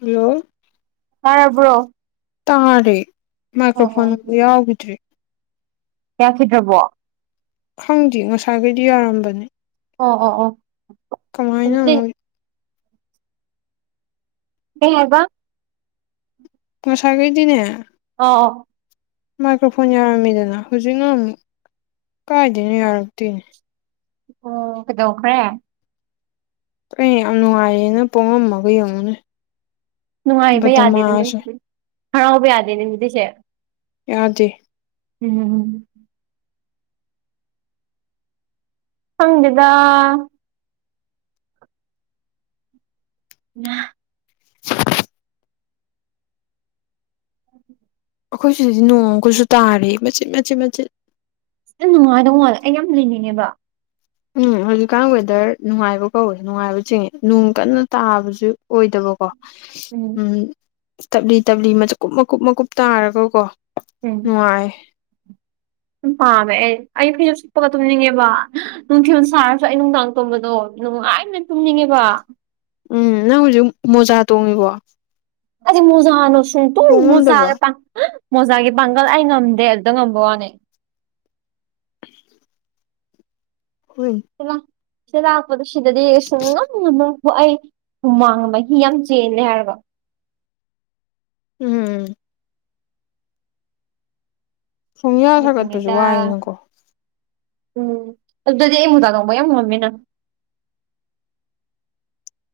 hello ꯇꯥꯔꯕ꯭ꯔꯣ ꯇꯥꯔꯦ ꯑꯣ ꯃꯥꯏꯀ꯭ꯔꯣꯐꯣꯟ ꯑꯣ ꯌꯥꯎꯈꯤꯗꯔꯦ ꯌꯥꯈꯤꯗ꯭ꯔꯕꯣ ꯈꯪꯗꯦ ꯉꯁꯥꯏꯒꯩꯗꯤ ꯌꯥꯔꯝꯕꯅꯦ ꯑꯣ ꯑꯣ ꯑꯣ ꯀꯃꯥꯏꯅ ꯑꯗꯨꯗꯤ ꯑꯃꯨꯛ ꯀꯩ ꯍꯥꯏꯕ ꯉꯁꯥꯢꯒꯩꯗꯤꯅꯦ ꯑ ꯥꯑꯣ ꯃꯥꯏꯀ꯭ꯔꯣꯐꯣꯟ ꯌꯥꯔꯝꯃꯤꯗꯅ ꯍꯧꯖꯤꯛꯅ ꯑꯃꯨꯛ ꯀꯥꯏꯗꯩꯅꯣ ꯌꯥꯔꯛꯇꯦꯌꯦ ꯑꯣ ꯀꯩꯗꯧꯈ꯭ꯔꯦ ꯑꯩ ꯌꯥꯝ ꯅꯨꯡꯉꯥꯏꯌꯦꯅ ꯄꯣꯡꯉꯝꯃꯒ ꯌꯦꯡꯉꯨꯅꯦ ꯅꯨꯡꯉꯥꯏꯕ ꯕꯗꯃꯥꯁꯦ ꯌꯥꯗꯦꯗꯅꯦꯗꯤ ꯍꯔꯥꯎꯕ ꯌꯥꯗꯦꯅꯦ ꯑꯗꯨꯗꯤꯁꯦ ꯌꯥꯗꯦ ꯎꯝ ꯈꯪꯗꯦꯗ ꯅꯥ ꯑꯩꯈꯣꯏ ꯁꯤꯗꯗꯤ ꯅꯣꯡ ꯑꯝꯀꯁꯨ ꯇꯥꯔꯤꯌꯦ ꯃꯆꯤꯠ ꯃꯆꯤꯠ ꯃꯆꯤꯠ ꯌꯥꯝ ꯅꯨꯡꯉꯥꯏꯗꯧꯃꯟꯂꯦ ꯑꯩ ꯌꯥꯝ ꯂꯩꯅꯤꯡꯉꯦꯕ ꯎꯝ ꯍꯧꯖꯤꯛꯀꯥꯟ ꯋꯦꯗꯔ ꯅꯨꯡꯉꯥꯏꯕ ꯀꯧꯋꯦ ꯅꯨꯡꯉꯥꯏꯕ ꯆꯤꯡꯉꯦ ꯅꯨꯡ ꯀꯟꯅ ꯇꯥꯕꯁꯨ ꯑꯣꯏꯗꯕꯀꯣ ꯎꯝ ꯇꯞꯂꯤ ꯇꯞꯂꯤ ꯃꯆꯀꯨꯞ ꯃꯀꯨꯞ ꯃꯀꯨꯞ ꯇꯥꯔꯒꯀꯣ ꯎꯝ ꯅꯨꯡꯉꯥꯏ ꯄꯥꯝꯃꯦ ꯑꯩ ꯐꯩꯖꯨꯞ ꯁꯨꯞꯄꯒ ꯇꯨꯝꯅꯤꯡꯉꯦꯕ ꯅꯨꯡꯊꯤꯜ ꯁꯥꯔꯁꯨ ꯑꯩ ꯅꯨꯡꯗꯥꯡ ꯇꯨꯝꯕꯗꯣ ꯅꯨꯡꯉꯥꯏꯅ ꯇꯨꯝꯅꯤꯡꯉꯦꯕ ꯎꯝ ꯅꯪ ꯍꯧꯖꯤꯛ ꯃꯣꯖꯥ ꯇꯣꯡꯉꯤꯕꯣ ꯑꯗ ꯃꯣꯖꯥꯅꯣ ꯁꯨꯡ ꯇꯨꯡ ꯇꯣꯡ ꯉꯝꯗꯕ꯭ꯔꯣ ꯃꯣꯖꯥꯒꯇ ꯃꯣꯖꯥꯒꯤ ꯄꯥꯡꯒꯜ ꯑꯩ ꯉꯝꯗꯦ ꯑꯗꯨꯗ ꯉꯝꯕ ꯋꯥꯅꯤ [unintelligible] ꯍꯣꯏ ꯁꯤꯂꯥ ꯁꯥꯗꯂꯥꯛꯄꯗ ꯁꯤꯗꯗꯤ ꯁꯨꯡꯉꯝ ꯉꯝꯃꯔꯣꯢ ꯃꯨ ꯑꯩ ꯍꯨꯃꯥꯡꯅ ꯃꯍꯤ ꯌꯥꯝ ꯆꯦꯜꯂꯦ ꯍꯥꯏꯕ ꯎꯝ ꯈꯣꯡꯌꯥ ꯁꯥꯒꯠꯄꯁꯨ ꯗꯨꯒꯤꯅꯦꯗ ꯋꯥꯏꯌꯦꯅꯀꯣ ꯎꯝ ꯑꯗꯨꯗꯗꯤ ꯑꯩ ꯃꯣꯖꯥ ꯇꯣꯡꯕ ꯌꯥꯝ ꯉꯝꯃꯦꯅ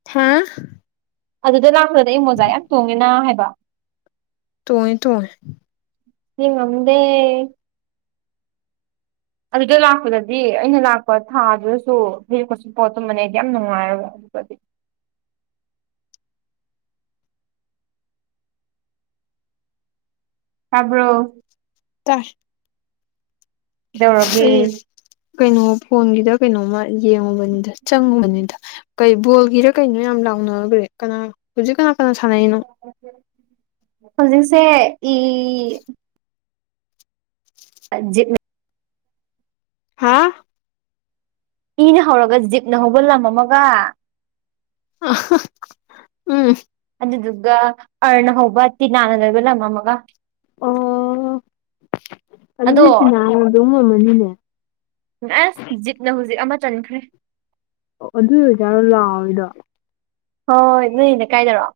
ꯊꯥ ꯑꯗꯨꯗ ꯂꯥꯛꯄꯗꯗꯤ ꯑꯩ ꯃꯣꯖꯥ ꯌꯥꯝ ꯇꯣꯡꯉꯦꯅ ꯍꯥꯏꯕ ꯇꯣꯡꯉꯤ ꯇꯣꯡꯉꯦ ꯁꯤꯉꯝꯗꯦ ꯑꯗꯨꯗ ꯂꯥꯛꯄꯗꯗꯤ ꯑꯩꯅ ꯂꯥꯛꯄ ꯊꯥꯗꯨꯗꯁꯨ ꯐꯩꯖꯨꯞꯀ ꯁꯨꯞꯄꯒ ꯇꯨꯝꯕꯅꯦ ꯑꯩꯗꯤ ꯌꯥꯝ ꯅꯨꯡꯉꯥꯏꯌꯦꯕ ꯑꯗꯨꯄꯗꯤ ꯇꯥꯕ꯭ꯔꯣ ꯇꯥꯏ ꯀꯩꯗꯧꯔꯒꯦ ꯑꯩ ꯀꯩꯅꯣ ꯐꯣꯟꯒꯤꯗ ꯀꯩꯅꯣꯝꯃ ꯌꯦꯡꯉꯨꯕꯅꯤꯗ ꯆꯪꯉꯨꯕꯅꯤꯗ ꯀꯩ ꯕꯣꯜꯒꯤꯔ ꯀꯩꯅꯣ ꯌꯥꯝ ꯂꯥꯎꯅꯒ꯭ꯔꯦ ꯀꯅꯥ ꯍꯧꯖꯤꯛ ꯀꯅꯥ ꯀꯅꯥ ꯁꯥꯟꯅꯩꯅꯣ ꯍꯧꯖꯤꯛꯁꯦ ꯏꯢꯢ [unintelligible] ꯍꯥꯥ ꯏꯅ ꯍꯧꯔꯒ ꯖꯤꯞꯅ ꯍꯧꯕ ꯂꯝ ꯑꯃꯒ ꯑ [unintelligible] ꯎꯝ ꯑꯗꯨꯗꯨꯒ ꯑꯔꯅ ꯍꯧꯕ ꯇꯤꯅꯥꯅ ꯂꯣꯏꯕ ꯂꯝ ꯑꯃꯒ ꯑꯣ ꯑꯗꯨꯗꯤ ꯑꯗꯣ ꯇꯤꯅꯥꯗꯨꯝ ꯉꯝꯃꯅꯤꯅꯦ ꯑꯁ ꯖꯤꯞꯅ ꯍꯧꯖꯤꯛ ꯑꯃ ꯆꯟꯈ꯭ꯔꯦ ꯑꯣ ꯑꯗꯨꯏ ꯑꯣꯏꯖꯥꯔꯣ ꯂꯥꯎꯔꯤꯗꯣ ꯍꯣꯏ ꯅꯣꯏꯅꯦ ꯀꯥꯏꯗꯔꯣ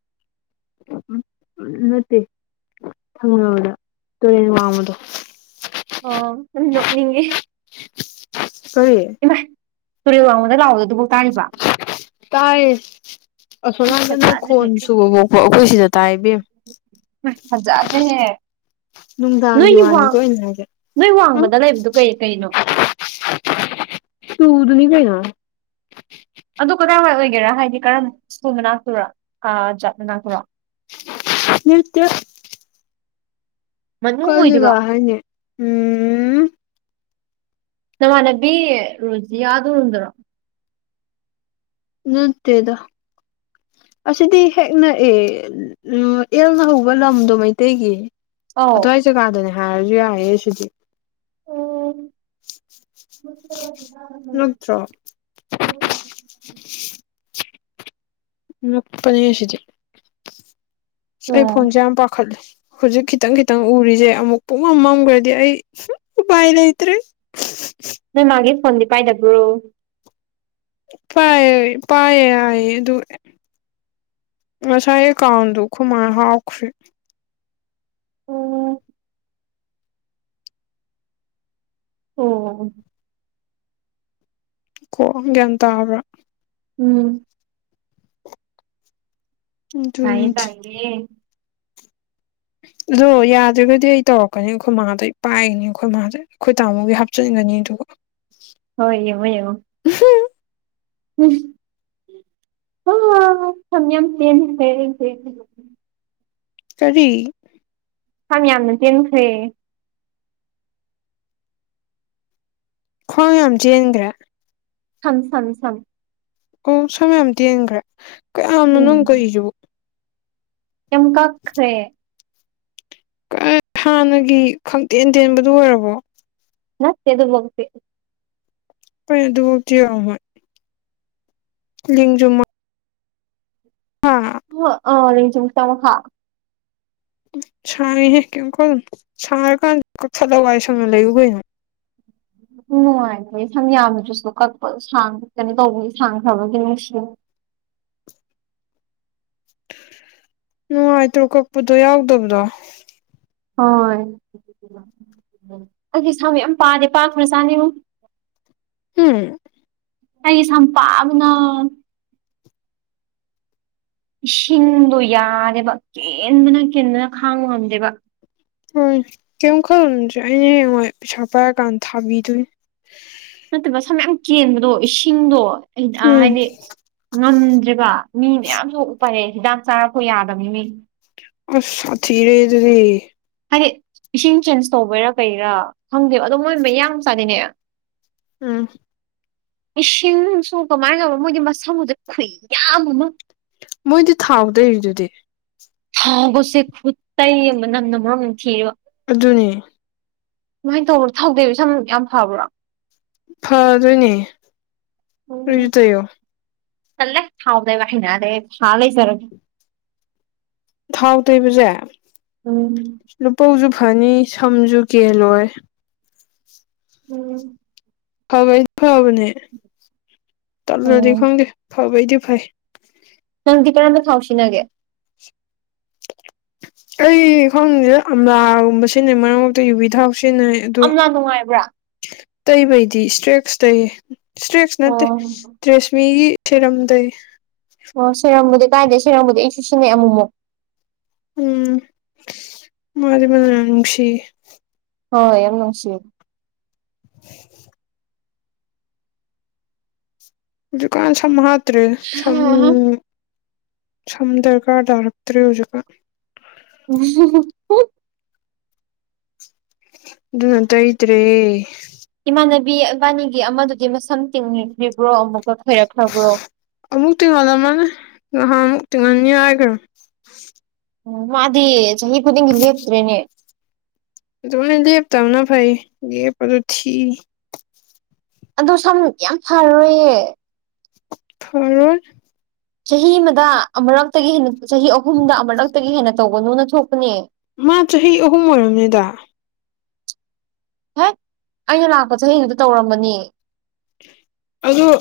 ꯎꯝ ꯅꯠꯇꯦ ꯊꯪꯅꯕꯗ ꯇꯨꯔꯦꯟ ꯋꯥꯡꯃꯗꯣ ꯑꯣꯅꯤꯡꯒꯤ ꯇꯔꯤ ꯇꯨꯔꯦꯜ ꯋꯥꯡꯃꯗ ꯂꯥꯛꯑꯣꯗꯣ ꯑꯗꯨꯐꯥꯎ ꯇꯥꯔꯤꯕ ꯇꯥꯏꯌꯦ ꯑꯁꯣꯅꯥꯕꯅ ꯐꯖꯗ꯭ꯔꯦꯍꯦ ꯈꯣꯟ ꯁꯨꯕ ꯄꯣꯛꯄ ꯑꯩꯈꯣꯏ ꯁꯤꯗ ꯇꯥꯏꯕ ꯍꯖꯥꯗ ꯅꯨꯡꯗꯥꯡꯒꯤ ꯅꯣꯏꯒꯤ ꯋꯥꯅꯤꯀꯣ ꯑꯩꯅ ꯍꯥꯏꯁꯦ ꯅꯣꯏ ꯋꯥꯡꯃꯗ ꯂꯩꯕꯗꯨ ꯀꯩ ꯀꯩꯅꯣ ꯇꯨ ꯑꯗꯨꯅꯤ ꯀꯩ ꯑꯗꯨ ꯀꯗꯥꯏꯋꯥꯏ ꯑꯣꯏꯒꯦꯔꯥ ꯍꯥꯏꯗꯤ ꯀꯔꯝ ꯁ꯭ꯀꯨꯜꯅꯅꯥꯥꯛꯇꯣꯏꯔꯣ ꯖꯥꯕꯅꯅꯥꯥꯛꯇꯔꯣ ꯌꯇ ꯃꯅꯨꯡ ꯀꯜꯖꯒ ꯑꯣꯏꯗꯣꯏꯔꯣ ꯍꯥꯏꯅꯦ ꯎꯝ ꯅꯃꯥꯟꯅꯕꯤ ꯔꯣꯖꯤꯌꯥꯗꯨꯗ꯭ꯔꯣ ꯅꯠꯇꯦꯗꯣ ꯑꯁꯤꯗꯤ ꯍꯦꯛ ꯅꯛꯑ ꯌꯦꯜꯅ ꯍꯧꯕ ꯂꯝꯗꯣ ꯃꯩꯇꯩꯒꯤ ꯑꯧ ꯑꯗꯨ꯭ꯋꯥꯏ ꯖꯒꯥꯗꯅꯦ ꯍꯥꯏꯔꯁꯨ ꯌꯥꯏꯑꯌꯦꯦ ꯁꯤꯗꯤ ꯅꯠꯇ꯭ꯔ [unintelligible] [unintelligible] ꯉꯛꯄꯅꯦ ꯑꯁꯤꯗꯤ ꯑꯁ ꯑꯩ ꯑꯣ ꯐꯣꯟꯁꯦ ꯌꯥꯝ ꯄꯥꯈꯠꯂꯦ ꯍꯧꯖꯤꯛ ꯈꯤꯇꯪ ꯈꯤꯇꯪ ꯎꯔꯤꯁꯦ ꯑꯃꯨꯛ ꯄꯣꯛ ꯉꯝꯃꯝꯈ꯭ꯔꯗꯤ ꯑꯩ ꯎꯄꯥꯏ ꯂꯩꯇ꯭ꯔꯦ ꯎ ꯎ ꯅꯣꯏ ꯃꯥꯒꯤ ꯐꯣꯟꯗꯤ ꯄꯥꯏꯗꯕ꯭ꯔꯣ ꯄꯑꯦ ꯄꯌꯦꯦꯑ ꯑꯗꯨ ꯑꯗꯨ ꯉꯁꯥꯏꯌꯦ ꯀꯥꯎꯟꯗꯨ ꯈꯨꯃꯅ ꯍꯥꯎꯁꯦ ꯑꯣ ꯑꯣ ꯀꯣꯒꯟ ꯇ ꯍꯥꯏꯕ꯭ꯔꯥ ꯎꯝ ꯉꯥꯏ ꯑꯗꯨꯅꯤ ꯇꯥꯏꯦ ꯑꯗꯣ ꯌꯥꯗ꯭ꯔꯒꯗꯤ ꯑꯩ ꯇꯧꯔꯛꯀꯅꯤ ꯑꯩꯈꯣꯏ ꯃꯥꯥꯗꯩ ꯑꯩ ꯄꯥꯏꯒꯅꯤ ꯑꯩꯈꯣꯏ ꯃꯥꯥꯗꯩ ꯑꯩꯈꯣꯏ ꯇꯥꯃꯣꯒꯤ ꯍꯥꯞꯆꯤꯟꯒꯅꯤ ꯑꯗꯨꯒ ꯎ ꯍꯣꯏ ꯌꯦꯉ ꯌꯦ ꯍꯝ ꯎ ꯊꯝ ꯁꯔꯤ ꯁꯝ ꯌꯥꯝꯅ ꯆꯦꯟꯈ꯭ꯔꯦ ꯈ꯭ꯋꯥꯡ ꯌꯥꯝ ꯆꯦꯟꯈ꯭ꯔꯦ ꯊ ꯁꯝ ꯁꯝ ꯑꯣ ꯁꯝ ꯃꯌꯥꯝ ꯇꯦꯟꯈ꯭ꯔꯦ ꯀꯌꯥꯝꯅꯣꯅꯣ ꯎꯝ ꯀꯧꯏꯁꯤꯕꯨ ꯌꯥꯝ ꯀꯥꯈꯔꯦ ꯍꯥꯟꯅꯒꯤ ꯈꯪꯇꯦꯟ ꯇꯦꯟꯕꯗꯨ ꯑꯣꯏꯔꯕꯣ ꯅꯦ ꯑꯗꯨ ꯍꯣꯦ ꯐꯩ ꯑꯗꯨꯐꯥꯎꯤꯔꯝꯃꯣꯏ ꯂꯖꯨꯃ ꯍ ꯑꯦꯟꯖ ꯇ ꯍꯥ ꯁꯥꯡꯉꯍꯦ ꯀꯀꯣ ꯁꯥꯡꯔꯀꯥꯟ ꯀꯈꯠꯂꯋꯥꯏ ꯁꯅ ꯂꯩꯌꯕ ꯅꯨꯡꯉꯥꯏꯕꯣꯏ ꯁꯝ ꯌꯥꯝꯃꯤꯗꯨꯁꯨ ꯀꯛꯄ ꯁꯥꯡꯛꯀꯅ ꯇꯧꯕꯒꯤ ꯁꯥꯡꯈ꯭ꯔꯕꯒꯤ ꯅꯨꯡꯁꯨ ꯅꯨꯡꯉꯥꯏꯇ꯭ꯔꯣ ꯀꯛꯄꯗꯣ ꯌꯥꯎꯗꯕꯗꯣ ꯍꯣꯏ ꯑꯩꯗꯤ ꯁꯥꯃꯛ ꯌꯥꯝ ꯄꯥꯗꯦ ꯄꯥꯈ꯭ꯔ ꯆꯥꯅꯤꯉꯨ ꯍꯝ ꯑꯩ ꯁꯝꯄꯥꯕꯅ ꯏꯁꯤꯡꯗꯣ ꯌꯥꯔꯦꯕ ꯀꯦꯟꯕꯅ ꯀꯦꯟꯕꯅ ꯈꯥꯡꯕ ꯉꯝꯗꯦꯕ ꯍꯣꯏ ꯀꯩꯝ ꯈꯜꯂꯨꯅꯨꯁꯦ ꯑꯩꯅ ꯍꯌꯦꯡꯌꯥꯏ ꯄꯩꯁꯥ ꯄꯥꯏꯔꯀꯥꯟꯗ ꯊꯥꯕꯤꯗꯣꯏꯅꯤ ꯅꯠꯇꯕ ꯁꯝ ꯌꯥꯝ ꯀꯦꯟꯕꯗꯣ ꯏꯁꯤꯡꯗꯣ ꯎꯝ ꯍꯥꯏꯗꯤ ꯉꯝꯗ꯭ꯔꯤꯕ ꯃꯤ ꯃꯌꯥꯝꯁꯨ ꯎꯞꯥꯏ ꯍꯤꯗꯥꯛ ꯆꯥꯔꯛꯄ ꯌꯥꯗꯕꯅꯤ ꯃꯤ ꯑ ꯁꯥ ꯊꯤꯌꯦ ꯑꯗꯨꯗꯤ ꯍꯥꯏꯗꯤ ꯏꯁꯤꯡ ꯆꯦꯟꯖ ꯇꯧꯕꯩꯔꯥ ꯀꯩꯔꯥ ꯈꯪꯗꯦꯕ ꯑꯗꯣ ꯃꯣꯏ ꯃ ꯌꯥꯝ ꯆꯥꯗꯅꯦ ꯎꯝ ꯏꯁꯤꯡ ꯅꯨꯡꯁꯨ ꯀꯃꯥꯏꯅ ꯇꯧꯕ ꯃꯣꯏꯒꯤ ꯃꯁꯝꯒꯗꯤ ꯈꯨꯌꯥꯝ ꯑꯃ ꯃꯣꯏꯗꯤ ꯊꯥꯎꯗꯩꯔꯤꯗꯨꯗꯤ ꯊꯥꯎꯒꯁꯦ ꯈꯨꯠꯇꯩ ꯑꯃ ꯃꯅꯝꯅ ꯃꯔꯣꯜ ꯅꯃ ꯅꯝꯊꯤꯔꯤꯕ ꯑꯗꯨꯅꯤ ꯁꯨꯃꯥꯏꯅ ꯇꯧꯕ ꯊꯥꯎ ꯇꯩꯕꯁꯤ ꯁꯝ ꯌꯥꯝ ꯐꯕ꯭ꯔꯥ ꯐꯇꯣꯏꯅꯦ ꯎꯝ ꯑꯗꯨꯅ ꯇꯩꯌꯣ ꯇꯜꯂꯦ ꯊꯥꯎ ꯇꯩꯕ ꯍꯩꯅꯗꯦ ꯑꯩ ꯊꯥꯔꯒ ꯂꯩꯖꯔꯒꯦ ꯊꯥꯎ ꯇꯩꯕꯁꯦ ꯎꯝ ꯂꯨꯄꯧꯁꯨ ꯐꯅꯤ ꯁꯝꯁꯨ ꯀꯦꯜꯂꯣꯏ ꯎꯝ ꯐꯕꯗꯤ ꯐꯕꯅꯦ ꯇꯠꯂꯗꯤ ꯑꯣ ꯈꯪꯗꯦ ꯐꯕꯩꯗꯤ ꯐꯩ ꯅꯪꯗꯤ ꯀꯔꯝꯕ ꯊꯥꯎ ꯁꯤꯟꯅꯒꯦ ꯑꯩ ꯈꯪꯗꯦꯗ ꯑꯝꯂꯥꯒꯨꯝꯕ ꯁꯤꯖꯤꯟꯅꯩ ꯃꯔꯛ ꯃꯔꯛꯇ ꯌꯨꯕꯤ ꯊꯥꯎ ꯁꯤꯖꯤꯟꯅꯩ ꯑꯗꯣ ꯑꯝꯂꯥ ꯅꯨꯡꯉꯥꯏꯕ꯭ꯔꯥ ꯇꯩꯕꯩꯗꯤ ꯏꯁꯇ꯭ꯔꯦꯛꯁ ꯇꯩꯌꯦ ꯏꯁꯇ꯭ꯔꯦꯛꯁ ꯅꯠꯇꯦ ꯑꯣ ꯇꯔꯦꯁꯃꯤꯒꯤ ꯊꯔ꯭ꯦꯀꯝ ꯇꯩꯌꯦ ꯑꯣ ꯁꯦꯔꯝꯕꯨꯗꯤ ꯀꯥꯏꯗꯦ ꯁꯦꯔꯝꯕꯨꯗꯤ ꯑꯩꯁꯨ ꯁꯤꯖꯟꯅꯩꯑꯦ ꯑꯃꯨꯛꯃꯨꯛ ꯎꯝ ꯃꯥꯗꯤ ꯃꯅꯝ ꯌꯥꯝ ꯅꯨꯡꯁꯤꯌꯦ ꯍꯣꯏ ꯌꯥꯝ ꯅꯨꯡꯁꯤꯌꯦ [unintelligible] ꯍꯧꯖꯤꯛꯀꯥꯟ ꯁꯝ ꯍꯥꯠꯇ꯭ꯔꯦꯗ ꯁꯝꯕꯨ ꯁꯝ ꯗꯔꯀꯥꯔ ꯇꯥꯔꯛꯇ꯭ꯔꯦ ꯍꯧꯖꯤꯛꯀꯥꯟ ꯎ ꯑꯗꯨꯅ ꯇꯩꯇ꯭ꯔꯦ ꯏꯃꯥꯟꯅꯕꯤ ꯏꯕꯥꯅꯤꯒꯤ ꯑꯃꯗꯨꯗꯤ ꯃꯁꯝ ꯇꯤꯡꯅꯤꯡꯈ꯭ꯔꯤꯕ꯭ꯔꯣ ꯑꯃꯨꯛꯀ ꯈꯣꯏꯔꯛꯈ꯭ꯔꯕ꯭ꯔꯣ ꯑꯃꯨꯛ ꯇꯤꯡꯍꯜꯂꯝꯃꯅꯤ ꯉꯍꯥꯛ ꯑꯃꯨꯛ ꯇꯤꯡꯍꯟꯅꯤ ꯍꯥꯏꯈ꯭ꯔꯕꯅꯦ ꯎ ꯃꯥꯗꯤ ꯆꯍꯤ ꯈꯨꯗꯤꯡꯒꯤ ꯂꯦꯞꯇ꯭ꯔꯦꯅꯦ ꯑꯗꯨꯃꯥꯏꯅ ꯂꯦꯞꯇꯕꯅ ꯐꯩ ꯂꯦꯞꯄꯗꯨ ꯊꯤ ꯑꯗꯣ ꯁꯝ ꯌꯥꯝ ꯐꯔꯣꯏꯌꯦ ꯐꯔꯣꯏ ꯆꯍꯤ ꯑꯃꯗ ꯑꯃꯨꯔꯛꯇꯒꯤ ꯍꯦꯟꯅ ꯆꯍꯤ ꯑꯍꯨꯝꯗ ꯑꯃꯨꯔꯛꯇꯒꯤ ꯍꯦꯟꯅ ꯇꯧꯕꯅꯨꯅ ꯊꯣꯛꯄꯅꯦ ꯃꯥ ꯆꯍꯤ ꯑꯍꯨꯝ ꯑꯣꯏꯔꯝꯅꯤꯗ ꯍ ꯑꯩꯅ ꯂꯥꯛꯄ ꯆꯍꯤꯗꯨꯗ ꯇꯧꯔꯝꯕꯅꯤ ꯑꯗꯨꯗꯣ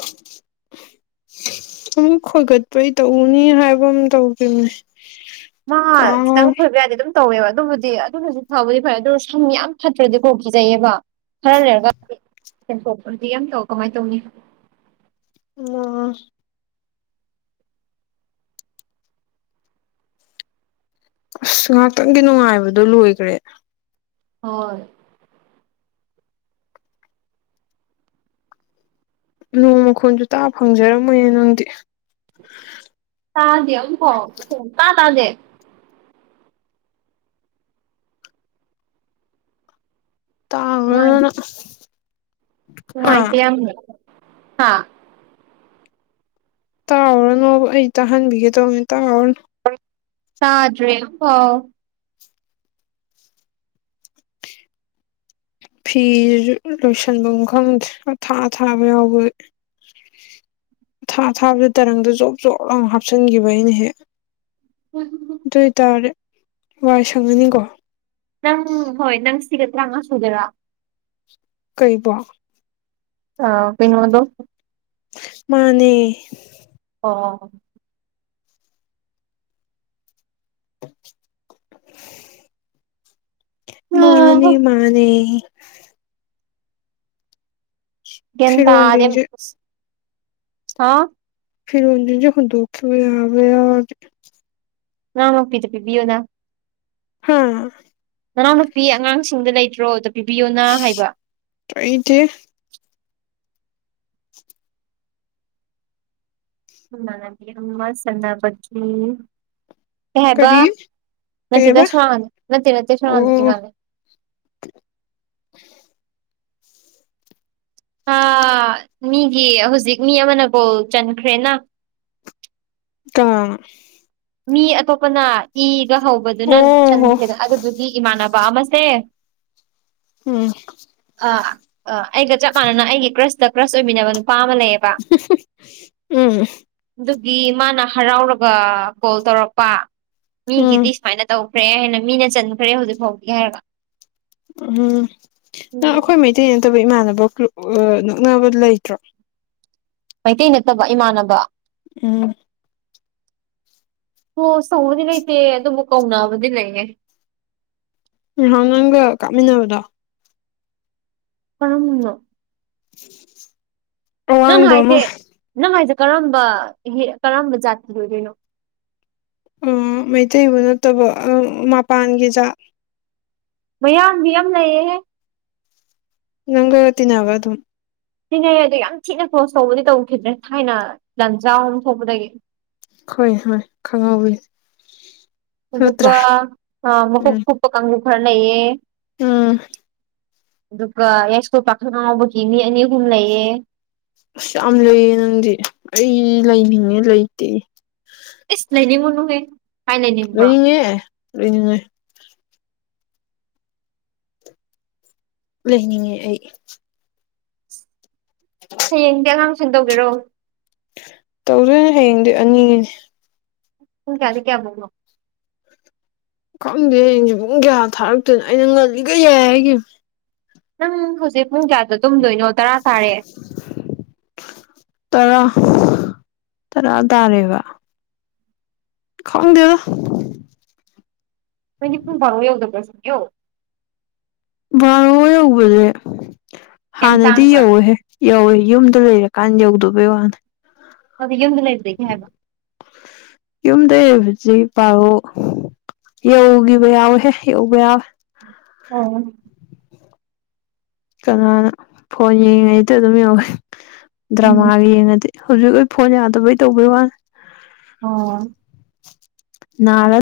ꯑꯃꯨꯛ ꯈꯣꯏꯒꯠꯄꯩ ꯇꯧꯅꯤ ꯍꯥꯏꯕ ꯑꯃ ꯇꯧꯈꯤꯕꯅꯦ ꯃꯥ ꯀꯥꯎ ꯈꯤꯇꯪ ꯈꯣꯏꯕ ꯌꯥꯗꯦ ꯑꯗꯨꯝ ꯇꯧꯋꯦꯕ ꯑꯗꯨꯕꯨꯗꯤ ꯑꯗꯨꯅꯁꯨ ꯐꯕꯗꯤ ꯐꯔꯦ ꯑꯗꯨ ꯁꯝ ꯌꯥꯝ ꯐꯠꯇ꯭ꯔꯗꯤꯀꯣ ꯀꯤꯖꯩꯑꯕ ꯈꯔ ꯂꯩꯔꯒ ꯁꯦꯡꯊꯣꯛꯄꯗꯤ ꯌꯥꯝ ꯇꯧ ꯀꯃꯥꯏꯅ ꯇꯧꯅꯤ ꯎꯝ ꯑꯁ ꯉꯥꯏꯍꯥꯛꯇꯪꯒꯤ ꯅꯨꯡꯉꯥꯏꯕꯗꯨꯣ ꯂꯣꯏꯈ꯭ꯔꯦ ꯍꯣꯏ ꯅꯣꯡ ꯃꯈꯣꯟꯁꯨ ꯇꯥ ꯐꯪꯖꯔꯝꯃꯣꯏꯌꯦ ꯅꯪꯗꯤ ꯇꯥꯗ ꯑꯃꯨ ꯀꯣ ꯇꯥ ꯇꯥꯗꯦ ꯍꯣꯏ ꯇꯥꯎꯔꯅ ꯍꯥ ꯃꯥꯇ ꯌꯥꯝ ꯍꯥ ꯇꯥꯎꯎꯔꯅꯨ ꯑꯩ ꯇꯥꯍꯟꯕꯤꯒꯦ ꯇꯧꯕꯅꯦ ꯇꯥꯎꯎꯔꯅꯨ ꯇꯥꯗ꯭ꯔꯦ ꯍꯥꯎ ꯐꯤ ꯂꯣꯏꯁꯤꯟꯕ ꯃꯈꯪ ꯊꯥ ꯊꯥꯕ ꯌꯥꯎꯕ ꯊꯥ ꯊꯥꯕꯗ ꯇꯔꯪꯗ ꯖꯣꯞ ꯖꯣꯞꯂ ꯍꯥꯞꯆꯤꯟꯈꯤꯕ ꯑꯩꯅ ꯍꯦꯛ ꯎꯝ ꯑꯗꯨ ꯑꯣꯏꯇꯥꯔꯦ ꯋꯥꯏ ꯁꯪꯉꯅꯤꯀꯣ ꯅꯪ ꯍꯣꯏ ꯅꯪ ꯁꯤꯒ ꯇꯔꯥꯃꯉꯥ ꯁꯨꯗꯔꯥ ꯀꯔꯤꯕꯣ ꯑꯩꯅꯣꯗꯣ ꯃꯥꯅꯦ ꯑꯣ ꯃꯥꯅꯦ ꯃꯥꯅꯦ ꯇ ꯑꯗꯦ ꯑ ꯐꯤꯔꯣꯟꯁꯤꯡꯁꯦ ꯐꯔ ꯍ ꯗꯨꯈ ꯑꯣꯏꯅꯌꯥꯝꯕ ꯉ ꯉꯄꯤꯤꯗ ꯄꯤꯕꯤꯌꯣꯗ ꯍꯥꯥ ꯅꯅꯥꯎꯅꯨꯄꯤ ꯑꯉꯥꯡꯁꯤꯡꯗ ꯂꯩꯇ꯭ꯔꯣꯗ ꯄꯤꯕꯤꯌꯣꯅ ꯍꯥꯏꯕ ꯑꯩ ꯏꯗꯤꯦ ꯎ ꯅꯪꯒꯤ ꯑꯃ ꯆꯅꯥꯕꯠꯂꯤ ꯍ ꯍꯦꯕ ꯀꯔꯤ ꯅꯠꯇꯗ ꯀꯩꯕ ꯁꯅꯥꯗ ꯅꯠꯇ ꯅꯠꯇ ꯁꯅꯗ ꯑꯣ ꯏꯃꯅꯦ ꯃꯤꯒꯤ ꯍꯧꯖꯤꯛ ꯃꯤ ꯑꯃꯅꯀꯣꯜ ꯆꯟꯈ꯭ꯔꯦꯅ ꯀ ꯃꯤ ꯑꯇꯣꯞꯄꯅ ꯏꯒ ꯍꯧꯕꯗꯨꯅ ꯑꯣ ꯍꯣ ꯆꯟꯈ꯭ꯔꯦꯗ ꯑꯗꯨꯗꯨꯒꯤ ꯏꯃꯥꯟꯅꯕ ꯑꯃꯁꯦ ꯎꯝ ꯑꯥ ꯑꯥ ꯑꯩꯒ ꯆꯞ ꯃꯥꯟꯅꯅ ꯑꯩꯒꯤ ꯀ꯭ꯔꯁꯇ ꯀ꯭ꯔꯁ ꯑꯣꯏꯃꯤꯟꯅꯕ ꯅꯨꯄꯥ ꯑꯃ ꯂꯩꯌꯦꯕ ꯎ ꯑꯗꯨꯒꯤ ꯃꯥꯅ ꯍꯔꯥꯎꯔꯒ ꯀꯣꯜ ꯇꯧꯔꯛꯄ ꯎꯝ ꯃꯤꯒꯤꯗꯤ ꯁꯨꯃꯥꯏꯅ ꯇꯧꯈ꯭ꯔꯦ ꯍꯥꯏꯅ ꯃꯤꯅ ꯆꯟꯈ꯭ꯔꯦ ꯍꯧꯖꯤꯛ ꯐꯥꯎꯗꯤ ꯍꯥꯏꯔꯒ ꯎꯝ ꯅꯪ ꯑꯩꯈꯣꯏ ꯃꯩꯇꯩ ꯅꯠꯇꯕ ꯏꯃꯥꯟꯅꯕ ꯅꯛꯅꯕ ꯂꯩꯇ꯭ꯔꯣ ꯃꯩꯇꯩ ꯅꯠꯇꯕ ꯏꯃꯥꯟꯅꯕ ꯎꯝ ꯑꯣ ꯁꯧꯕꯗꯤ ꯂꯩꯇꯦ ꯑꯗꯨꯕꯨ ꯀꯧꯅꯕꯗꯤ ꯂꯩꯅꯦ ꯎ ꯍ ꯅꯪꯒ ꯀꯞꯃꯤꯟꯅꯕꯗꯣ ꯐꯔꯝꯅꯣ ꯍ ꯅꯪ ꯍꯥꯏꯁꯦ ꯅꯪ ꯍꯥꯏꯁꯦ ꯀꯔꯝꯕ ꯀꯔꯝꯕ ꯖꯥꯇꯤꯗ ꯑꯣꯏꯗꯣꯏꯅꯣ ꯑ ꯃꯩꯇꯩꯕꯨ ꯅꯠꯇꯕ ꯃꯄꯥꯟꯒꯤꯖꯥꯠ ꯃꯌꯥꯝꯕꯤ ꯑꯃ ꯂꯩꯌꯦꯦꯍꯦ ꯅꯪ ꯑꯠꯇꯤꯟꯋꯥ ꯑꯗꯨ ꯊꯤꯅꯩꯌꯦ ꯑꯗꯣ ꯌꯥꯝ ꯊꯤꯅ ꯀ꯭ꯂ꯭ꯔꯣꯁ ꯇꯧꯕꯗꯤ ꯇꯧꯈꯤꯗ꯭ꯔꯦ ꯊꯥꯏꯅ ꯂꯥꯟꯖꯥꯎ ꯑ ꯑꯃ ꯊꯣꯛꯄꯗꯒꯤ ꯍꯣꯏ ꯍꯣꯏ ꯈꯪꯍꯧꯋ ꯑꯗꯨ ꯃꯈꯀ ꯀꯨꯞꯄ ꯀꯥꯡꯖ ꯈꯔ ꯅꯌꯦ ꯑꯥ ꯑꯗꯨꯒ ꯌꯥꯏꯁꯀꯣꯜ ꯄꯥꯈꯪ ꯑ ꯉꯥꯎꯕꯒꯤ ꯃꯤ ꯑꯅꯤ ꯑꯍꯨꯝ ꯂꯩꯌꯦ ꯑꯁ ꯌꯥꯝ ꯂꯩꯌꯦ ꯅꯪꯗꯤ ꯑꯩ ꯂꯩꯅꯤꯡꯉꯦ ꯂꯩꯇꯦ ꯏꯁꯂꯅꯤ ꯃꯨꯅꯨꯍꯦ ꯂꯣꯏꯅꯤꯡꯉꯦ ꯂꯣꯏꯅꯤꯡꯉꯦ ꯂꯩꯍꯟꯅꯤꯡꯉꯦ ꯑꯩ ꯍꯌꯦꯡꯗꯤ ꯑꯉꯥꯡ ꯇꯨꯁꯟ ꯇꯧꯕꯤꯔꯣ ꯇꯧꯗꯣꯏꯅꯦ ꯍꯌꯦꯡꯗꯤ ꯑꯅꯤꯅꯤ ꯄꯨꯡ ꯀꯌꯥꯗꯩ ꯀꯌꯥꯕꯧꯅꯣ ꯈꯪꯗꯦ ꯍꯌꯦꯡꯖꯦ ꯄꯨꯡ ꯀꯌꯥ ꯊꯥꯔꯛꯇꯣꯏꯅꯣ ꯑꯩꯅ ꯉꯜꯂꯤꯒꯩ ꯌꯥꯏ ꯍꯥꯏꯒꯤꯝ ꯅꯪ ꯍꯧꯖꯤꯛ ꯄꯨꯡ ꯀꯌꯥꯗ ꯇꯨꯝꯗꯣꯏꯅꯣ ꯇꯔꯥ ꯇꯥꯔꯦ ꯇꯔꯥ ꯇꯔꯥ ꯇꯥꯔꯦꯕ ꯈꯪꯗꯦꯗ ꯅꯣꯏꯗꯤ ꯄꯨꯡ ꯚꯔꯣ ꯌꯧꯗꯕꯔ ꯁꯨꯛꯌꯧ ꯚꯔꯣ ꯌꯧꯕꯖꯦ ꯌꯥꯝ ꯍꯥꯟꯅꯗꯤ ꯇꯥꯡꯕ꯭ꯔꯥ ꯌꯧꯋꯦꯍꯦ ꯌꯧꯋꯦ ꯌꯨꯝꯗ ꯂꯩꯔꯀꯥꯟ ꯌꯧꯗꯕꯩ ꯋꯥꯅꯤ ꯑꯗꯨ ꯌꯨꯝ ꯂꯩꯕꯗꯒꯤ ꯍꯥꯏꯕ ꯌꯨꯝꯗ ꯂꯩꯕꯖꯤ ꯚꯔꯣ ꯌꯧꯒꯤꯕ ꯌꯥꯎꯋꯦꯍꯦ ꯌꯧꯕ ꯌꯥꯎꯋꯦ ꯑꯣꯎꯝ ꯀꯅꯥꯅ ꯐꯣꯟ ꯌꯦꯡꯉꯤꯉꯩꯗ ꯑꯗꯨꯝ ꯌꯧꯋꯦ ꯎꯝ ꯗ꯭ꯔꯃꯥꯒ ꯌꯦꯡꯉꯗꯤ ꯍꯧꯖꯤꯛ ꯑꯩ ꯐꯣꯟ ꯌꯥꯗꯕꯩ ꯇꯧꯕꯩ ꯋꯥꯅꯦ ꯑꯣ ꯅꯥꯔ